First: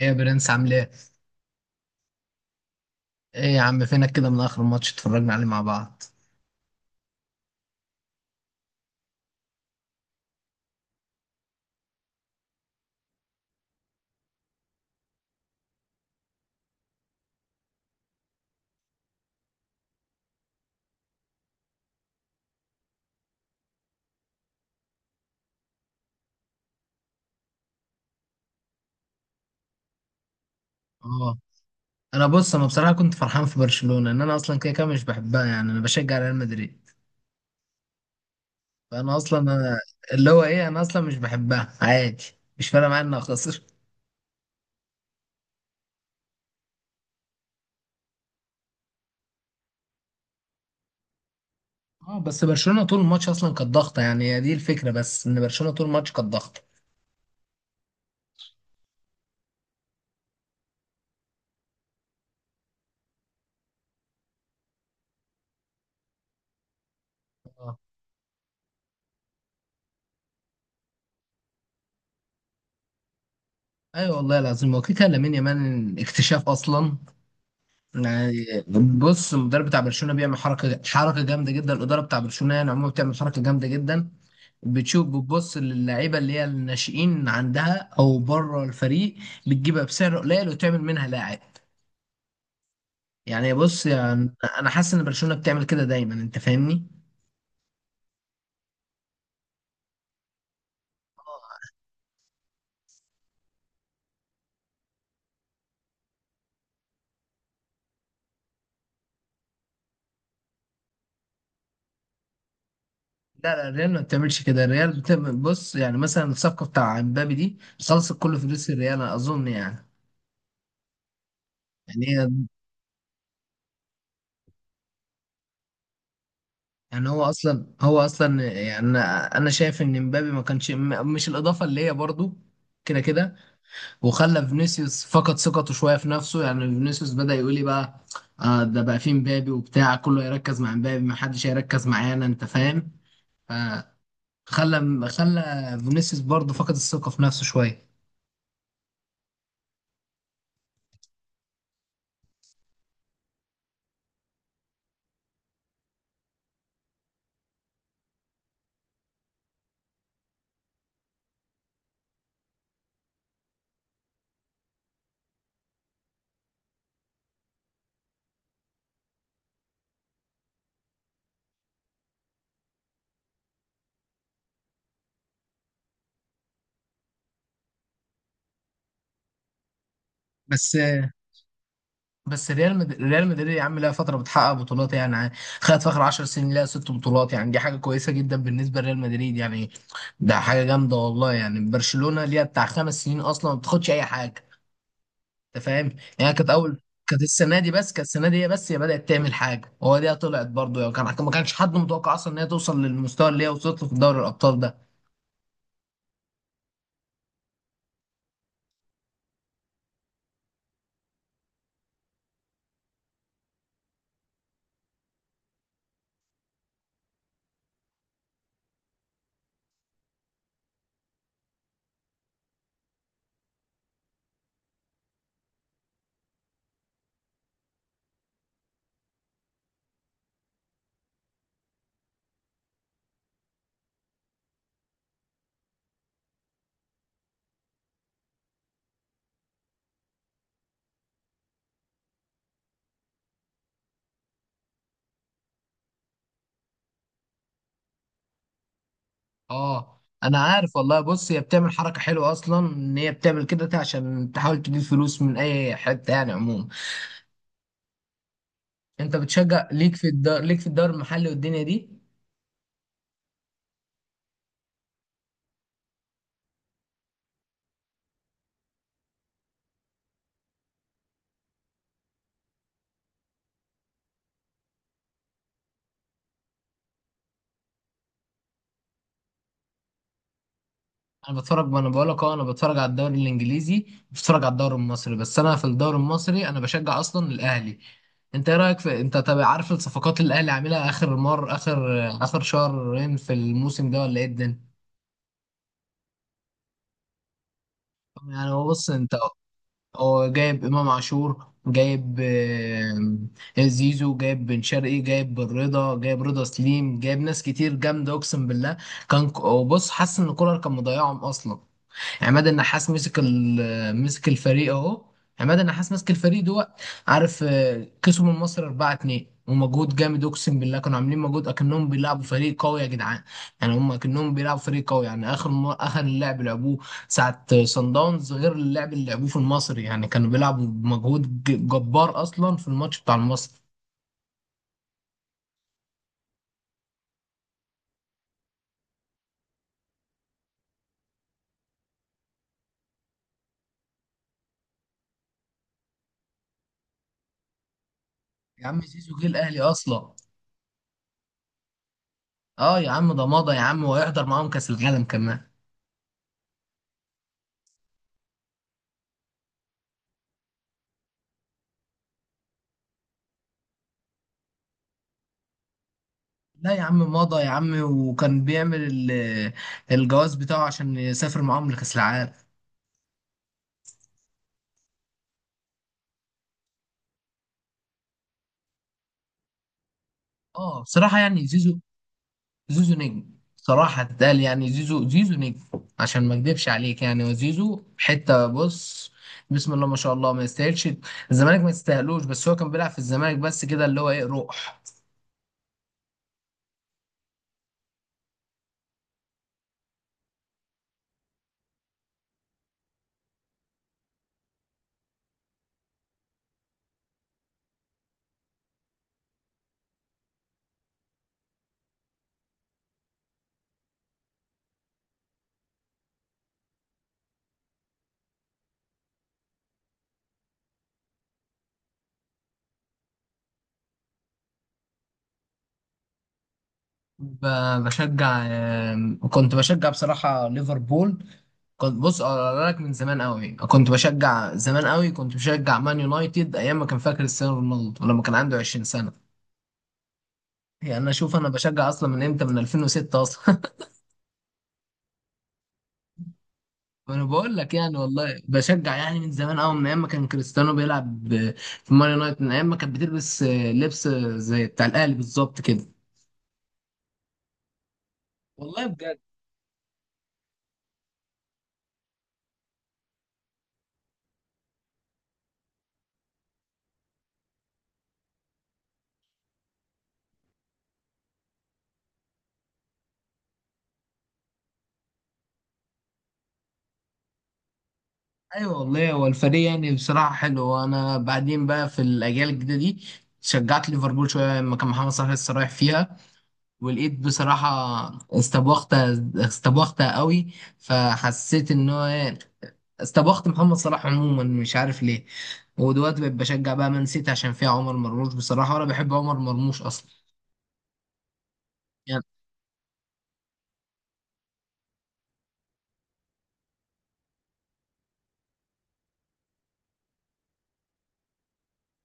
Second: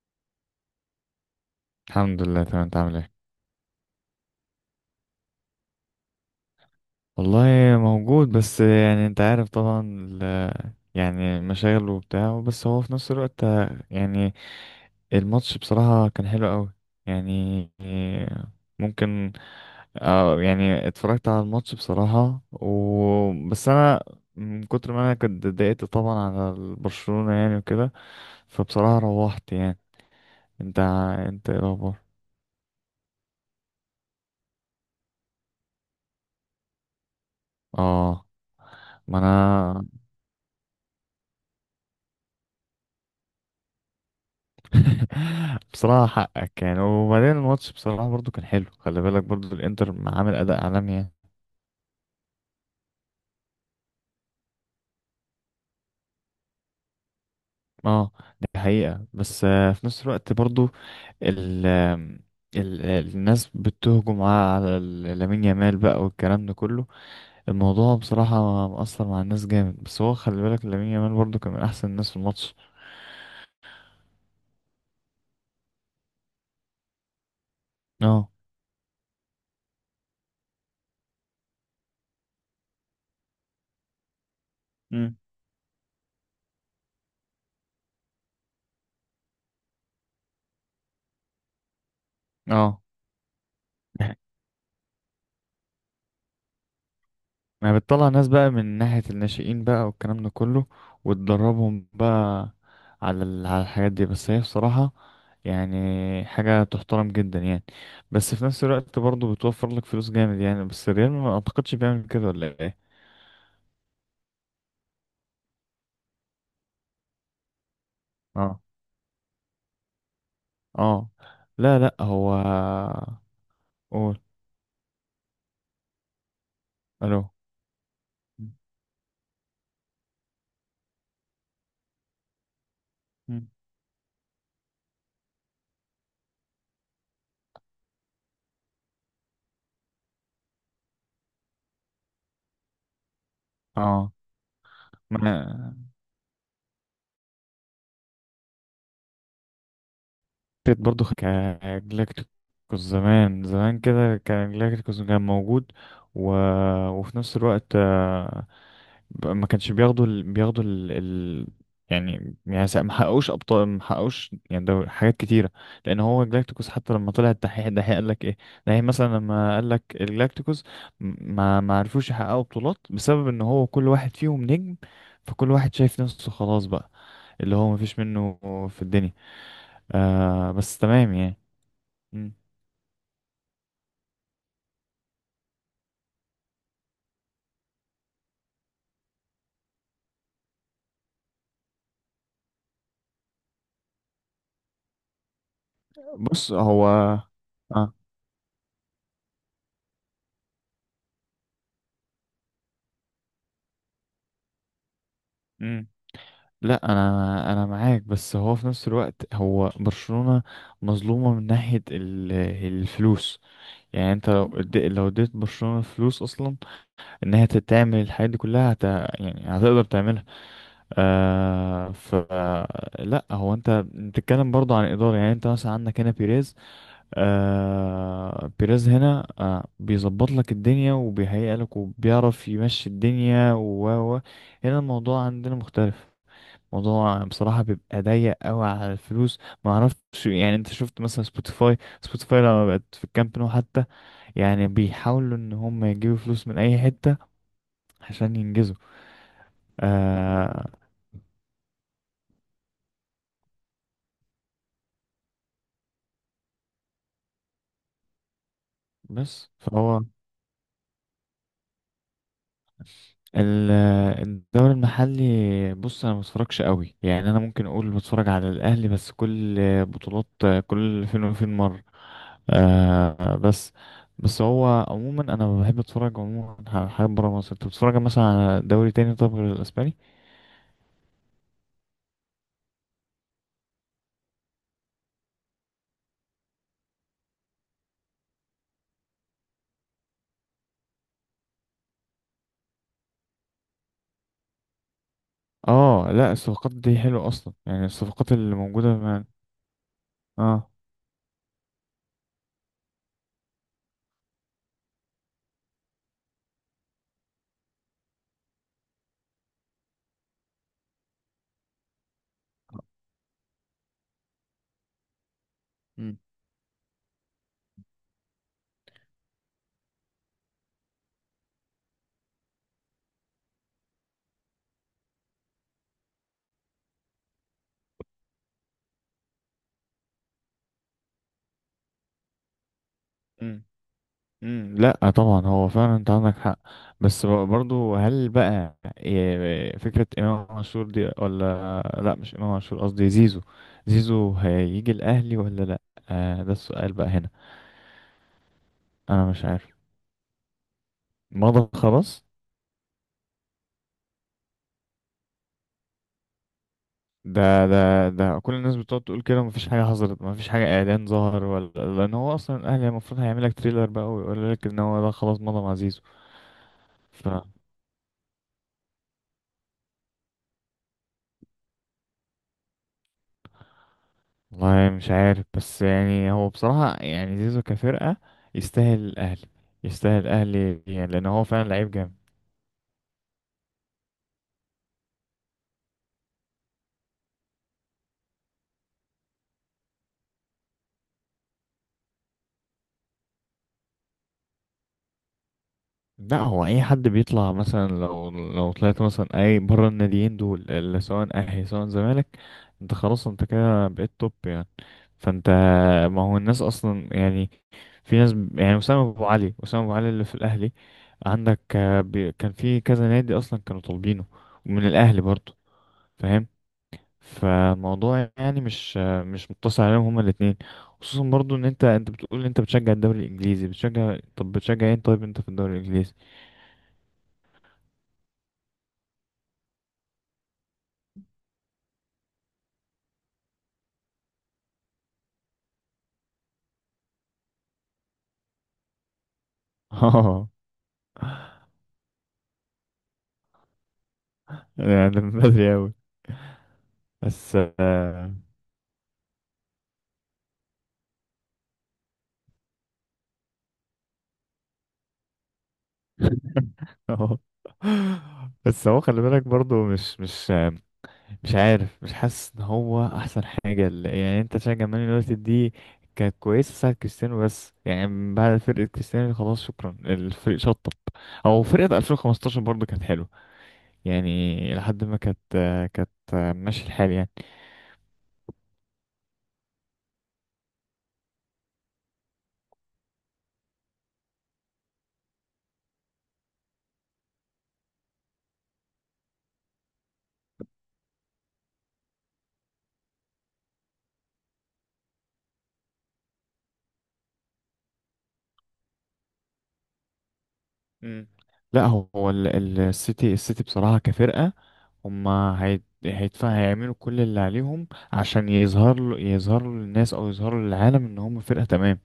ايه يا برنس عامل ايه؟ الحمد لله، تمام. انت عامل ايه؟ ايه يا عم فينك كده من اخر ماتش اتفرجنا عليه مع بعض؟ والله موجود، بس يعني انت عارف طبعا، يعني مشاغل وبتاع. بس هو في نفس الوقت يعني الماتش بصراحة كان حلو قوي. يعني ممكن، اه يعني اتفرجت على الماتش بصراحة، و بس انا من كتر ما انا كنت اتضايقت طبعا على برشلونة يعني، وكده. فبصراحة روحت يعني. انت اه، انت ايه الاخبار؟ انا بص انا بصراحه كنت فرحان في برشلونه، ان انا اصلا كده كده مش بحبها، يعني انا بشجع ريال مدريد. اه. فانا ما اصلا أنا انا. اللي هو ايه انا اصلا مش بحبها عادي، مش فارقه معايا انها خسر. بصراحة حقك يعني. وبعدين الماتش بصراحة برضو كان حلو. خلي بالك برضو الانتر عامل اداء عالمي يعني. اه، بس برشلونه طول الماتش اصلا كانت ضاغطه، يعني هي دي الفكره، بس ان برشلونه طول الماتش كانت ضاغطه. اه، دي حقيقة. بس آه، في نفس الوقت برضو ال ال الناس بتهجم على لامين يامال بقى، والكلام ده كله. اه، الموضوع بصراحة مأثر مع الناس جامد. بس هو خلي بالك لامين يامال برضو كان من احسن الناس في الماتش. ايوه والله العظيم، هو كده كده لامين يامال اكتشاف اصلا، اه. يعني. بص، المدرب بتاع برشلونه بيعمل حركه جامده جدا. الاداره بتاع برشلونه يعني عموما بتعمل حركه جامده جدا، بتشوف، مم. بتبص للعيبه اللي هي الناشئين عندها او بره الفريق، بتجيبها بسعر قليل وتعمل منها لاعب. اه، يعني بص، يعني انا حاسس ان برشلونه بتعمل كده دايما، انت فاهمني؟ ما هي بتطلع ناس بقى من ناحية الناشئين بقى، والكلام ده كله، وتدربهم بقى على على الحاجات دي. بس هي بصراحة يعني حاجة تحترم جدا يعني. بس في نفس الوقت برضه بتوفر لك فلوس جامد يعني. بس الريال ما اعتقدش بيعمل كده ولا ايه؟ لا لا، الريال ما بتعملش كده، الريال بتعمل، بص يعني، مثلا الصفقه بتاع امبابي دي خلصت كل اه، فلوس الريال، أنا اظن يعني. اه. لا لا، هو. يعني قول. هو الو. اصلا هو اصلا يعني انا شايف ان مبابي ما كانش، مش الاضافه اللي هي برضو كده كده، مم. وخلى فينيسيوس فقد ثقته شويه في نفسه، يعني فينيسيوس بدا يقول لي بقى: آه ده بقى فيه مبابي وبتاع، كله يركز مع مبابي، ما حدش هيركز معانا، انت فاهم؟ فخلى اه. خلى ما انا فينيسيوس برضو فقد الثقه في نفسه شويه. فكرة برضه كجلاكتيكوس. زمان زمان كده كان جلاكتيكوس كان موجود. و وفي نفس الوقت بقى ما كانش بياخدوا. سا- ما حققوش ابطال، ما حققوش. يعني ده حاجات كتيره. لان هو جلاكتيكوس حتى لما طلع الدحيح، الدحيح قال لك ايه الدحيح مثلا لما قال لك الجلاكتيكوس، ما عرفوش يحققوا بطولات بسبب ان هو كل واحد فيهم نجم. فكل واحد شايف نفسه خلاص بقى، اللي هو ما فيش منه في الدنيا. آه بس بس تمام يعني. مم. بس ريال مدريد يا عم لها فتره بتحقق بطولات، يعني. خدت في اخر 10 سنين لها ست بطولات، يعني دي حاجه كويسه جدا بالنسبه لريال مدريد، يعني ده حاجه جامده والله. يعني برشلونه ليها بتاع خمس سنين اصلا ما بتاخدش اي حاجه، انت فاهم؟ يعني كانت بص اول، هو. كانت السنه دي، بس اه. كانت السنه دي هي، بس هي بدات تعمل حاجه، هو دي طلعت برضه، يعني كان ما كانش حد متوقع اصلا ان هي توصل للمستوى اللي هي وصلت له في دوري الابطال ده. لا، انا انا معاك. بس هو في نفس الوقت هو برشلونة مظلومة من ناحية الفلوس. يعني انت لو اديت برشلونة فلوس اصلا ان هي تعمل الحاجات دي كلها، هت يعني هتقدر تعملها. آه ف. لا هو انت بتتكلم برضه عن ادارة. يعني انت مثلا عندك هنا بيريز. آه بيريز هنا آه بيظبط لك الدنيا، وبيهيئ لك، وبيعرف يمشي الدنيا. و- هنا الموضوع عندنا مختلف. موضوع بصراحة بيبقى ضيق قوي على الفلوس. ما اعرفش. يعني انت شفت مثلا سبوتيفاي لما بقت في الكامب نو حتى. يعني بيحاولوا ان هم يجيبوا فلوس من اي حتة عشان ينجزوا. اه انا آه. عارف والله. بص، هي بتعمل حركه حلوه اصلا، ان هي بتعمل كده عشان تحاول تجيب فلوس من اي حته، يعني عموما. انت بس بتشجع ليك فهو في الدار، ليك في الدوري المحلي والدنيا دي؟ آه، الدوري المحلي. بص انا ما بتفرجش قوي يعني. انا ممكن اقول بتفرج على الاهلي بس كل بطولات، كل فين وفين مره. آه، بس بس هو عموما انا بحب اتفرج عموما على حاجات بره مصر. انت بتتفرج مثلا على دوري تاني طب غير الاسباني؟ انا بتفرج، وانا بقول لك اه، انا بتفرج على الدوري الانجليزي، بتفرج على الدوري المصري، بس انا في الدوري المصري انا بشجع اصلا الاهلي. انت ايه رايك في، انت طب عارف الصفقات اللي الاهلي عاملها اخر اخر شهرين في الموسم ده، ولا ايه الدنيا؟ اه. لا الصفقات دي حلوه اصلا. يعني الصفقات يعني اللي هو موجوده بص، انت ما. هو جايب اه. امام عاشور، جايب آه، زيزو، جايب بن شرقي، جايب بن رضا، جايب رضا سليم، جايب ناس كتير جامده اقسم بالله. وبص، حاسس ان كولر كان مضيعهم اصلا. عماد النحاس مسك مسك الفريق اهو. عماد النحاس مسك مم. الفريق دوت. عارف آه، كسبوا من مصر 4-2 ومجهود جامد اقسم بالله، كانوا عاملين مجهود اكنهم بيلعبوا فريق قوي يا جدعان. يعني هم اكنهم بيلعبوا فريق قوي، يعني اخر اللعب لعبوه ساعه صن داونز، غير اللعب اللي لعبوه في المصري، يعني كانوا بيلعبوا بمجهود جبار اصلا في الماتش بتاع المصري. مم. مم، لا طبعا هو فعلا انت عندك حق. بس ب- برضو هل بقى إيه، فكرة امام عاشور دي؟ ولا لا، مش امام عاشور، قصدي زيزو. زيزو هيجي الاهلي ولا لا؟ آه ده السؤال بقى هنا. يا عم زيزو جه انا مش الاهلي عارف. اصلا. مضى خلاص؟ اه يا عم ده مضى يا عم، وهيحضر معاهم كاس العالم كمان. ده كل الناس بتقعد تقول كده، مفيش حاجة حصلت، مفيش حاجة اعلان ظهر ولا. لان هو اصلا الاهلي المفروض هيعمل لك تريلر بقى، ويقول لك ان هو ده خلاص مضى مع زيزو. لا يا عم مضى يا عم، وكان بيعمل الجواز بتاعه عشان يسافر معاهم لكأس العالم. والله مش عارف. بس يعني هو بصراحة يعني زيزو كفرقة يستاهل الأهلي. يستاهل اه الأهلي يعني، بصراحة لأن هو يعني فعلا زيزو، لعيب جامد. زيزو نجم. صراحة اتقال، يعني زيزو نجم، عشان ما اكدبش عليك، يعني. وزيزو حتة بص، بسم الله ما شاء الله، ما يستاهلش الزمالك، ما يستاهلوش، بس هو كان بيلعب في الزمالك بس كده، اللي هو ايه، روح. لا هو أي حد بيطلع مثلا، لو طلعت مثلا أي بره الناديين دول، اللي سواء أهلي سواء زمالك، أنت خلاص. أنت كده بقيت توب يعني. فأنت، ما هو الناس أصلا يعني. في ناس ب- يعني أسامة أبو علي اللي في الأهلي. عندك آه، بي- كان في كذا نادي أصلا كانوا طالبينه، ومن الأهلي برضه. فاهم؟ فالموضوع يعني مش مقتصر عليهم هما الاثنين. خصوصا برضو ان انت بتقول ان انت بتشجع الدوري الانجليزي، بتشجع طب بتشجع ايه طيب انت في الدوري الانجليزي؟ بشجع آم، كنت بشجع بصراحة ليفربول. كنت بص اقول لك، من زمان قوي كنت بشجع، زمان قوي كنت بشجع مان يونايتد ايام ما كان، فاكر كريستيانو رونالدو ولما كان عنده 20 سنه؟ اه، يعني انا شوف، انا بشجع اصلا من امتى، من 2006 اصلا. يعني ده من بدري اوي. وانا بقول بس لك يعني آه. والله بشجع يعني من زمان قوي، من ايام ما كان كريستيانو بيلعب في مان يونايتد، من ايام ما كانت بتلبس آه، لبس آه، زي بتاع الاهلي بالظبط كده، اه. والله بس هو بجد. خلي بالك برضو، مش عارف، مش حاسس ان هو احسن حاجه. يعني انت تشجع مان يونايتد دي؟ كانت كويسه ساعه كريستيانو. بس يعني من بعد فرقه كريستيانو خلاص شكرا، الفريق شطب. او فرقه 2015 برضو كانت حلوه، يعني لحد ما كانت ماشي الحال يعني. ايوه والله، هو الفريق يعني بصراحه حلو، وانا بعدين بقى في الاجيال الجديده دي، شجعت ليفربول شويه لما كان محمد صلاح لسه رايح فيها، والايد بصراحة استبوخت، استبوخت قوي. فحسيت ان هو إيه، استبوخت محمد صلاح عموما، مش عارف ليه. ودلوقتي بقيت بشجع بقى مان سيتي، عشان فيها عمر مرموش بصراحة، وانا بحب عمر مرموش اصلا، امم. لا يعني. هو السيتي بصراحة كفرقة. هيدفع، هيعملوا كل اللي عليهم عشان يظهر له، يظهروا للناس او يظهروا للعالم ان هم فرقة تمام.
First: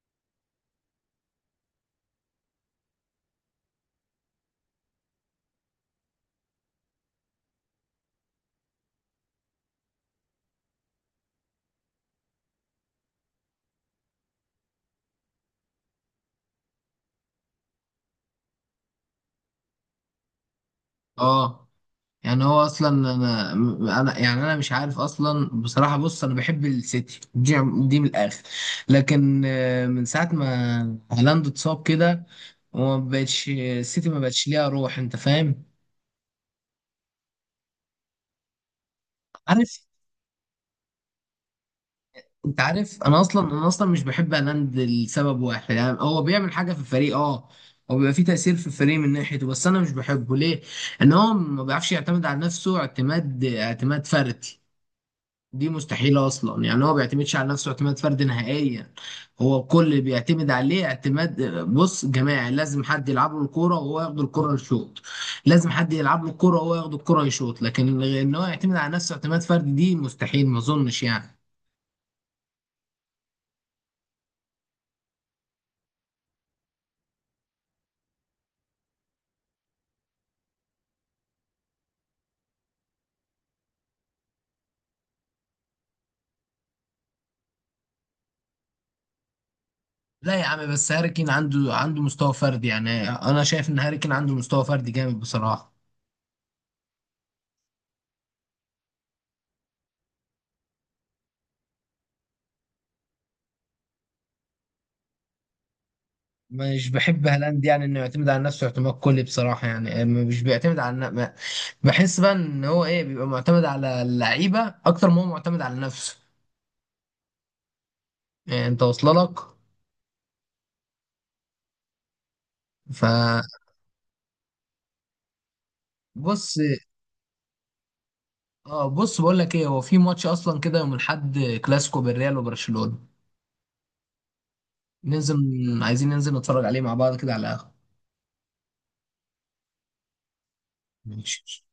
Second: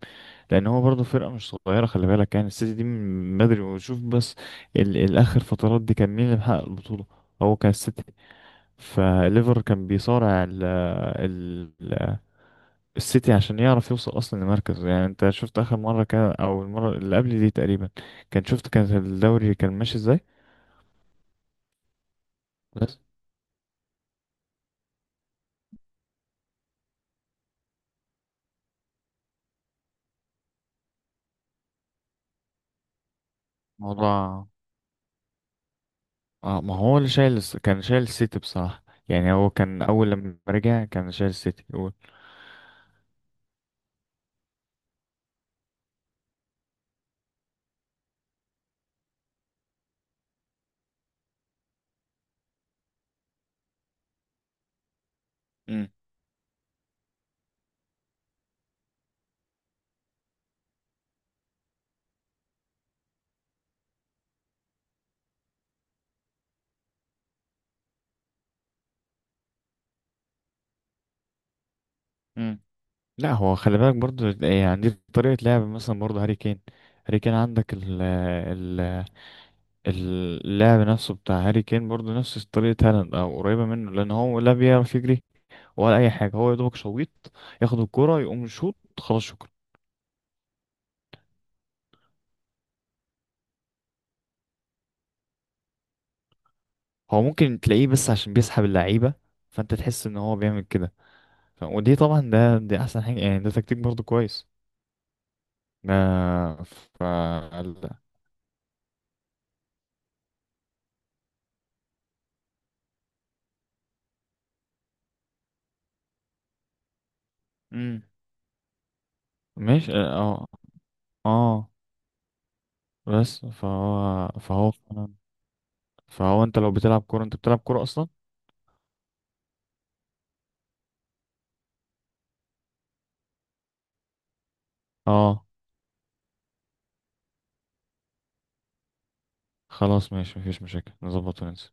لان هو برضه فرقة مش صغيرة، خلي بالك. يعني السيتي دي من بدري. وشوف بس الاخر فترات دي كان مين اللي محقق البطولة؟ هو كان السيتي. فليفر كان بيصارع السيتي عشان يعرف يوصل اصلا لمركز. يعني انت شفت اخر مره كان، او المره اللي قبل دي تقريبا، كان شفت كان الدوري كان ماشي ازاي. اه، يعني هو اصلا، بس انا يعني انا مش عارف اصلا بصراحة. بص، انا بحب السيتي دي، دي من الاخر. لكن آه، من ساعة ما هالاند اتصاب كده، وما بقتش السيتي ما بقتش موضوع. ليها روح، انت فاهم؟ اه، ما هو اللي شايل كان شايل السيتي بصراحه. يعني هو كان عارف، اول لما رجع كان شايل السيتي هو. انت عارف انا اصلا، انا اصلا مش بحب هالاند لسبب واحد. يعني هو بيعمل حاجه في الفريق، اه، هو بيبقى فيه تاثير في الفريق من ناحيته، بس انا مش بحبه ليه؟ ان هو ما بيعرفش يعتمد على نفسه اعتماد فردي، دي امم. مستحيله اصلا. يعني هو ما بيعتمدش على نفسه اعتماد فردي نهائيا. هو الكل اللي بيعتمد عليه اعتماد، بص، جماعي. لازم حد يلعب له الكوره وهو ياخد الكوره يشوط، لازم حد يلعب له الكوره وهو ياخد الكوره يشوط، لكن ان هو يعتمد على نفسه اعتماد فردي دي مستحيل ما اظنش، يعني. امم. لا هو خلي بالك برضو، يعني عندي طريقه لعب مثلا برضو هاري كين. هاري كين عندك ال ال اللعب نفسه بتاع هاري كين برضو نفس طريقه هالاند او قريبه منه، لان هو لا بيعرف يجري ولا اي حاجه. هو يا دوبك شويط، ياخد الكرة يقوم يشوط خلاص شكرا. لا يا عم، بس هاري كين عنده عنده مستوى فردي، يعني انا شايف ان هاري كين عنده مستوى فردي جامد بصراحه. هو ممكن تلاقيه بس عشان بيسحب اللعيبه، فانت تحس ان هو بيعمل كده. ودي طبعا دي احسن حاجه يعني. ده تكتيك برضو كويس. ده مش ف بحب هالاند، يعني ال- انه يعتمد على نفسه اعتماد كلي بصراحه، يعني مش بيعتمد على بحس بقى ان هو ايه، بيبقى معتمد على اللعيبه اكتر ما هو معتمد على نفسه، مم. يعني انت واصله لك؟ ماشي اه. اه آه، بس فبص، فهو انت لو بتلعب كوره انت بتلعب كوره اصلا. اه بص، بقول لك ايه، هو في ماتش اصلا كده يوم الاحد، كلاسيكو بالريال وبرشلونه، ننزل، اه، عايزين ننزل نتفرج عليه مع بعض كده على القهوه. خلاص ماشي مفيش مشاكل، نظبط ماشي. وننسى.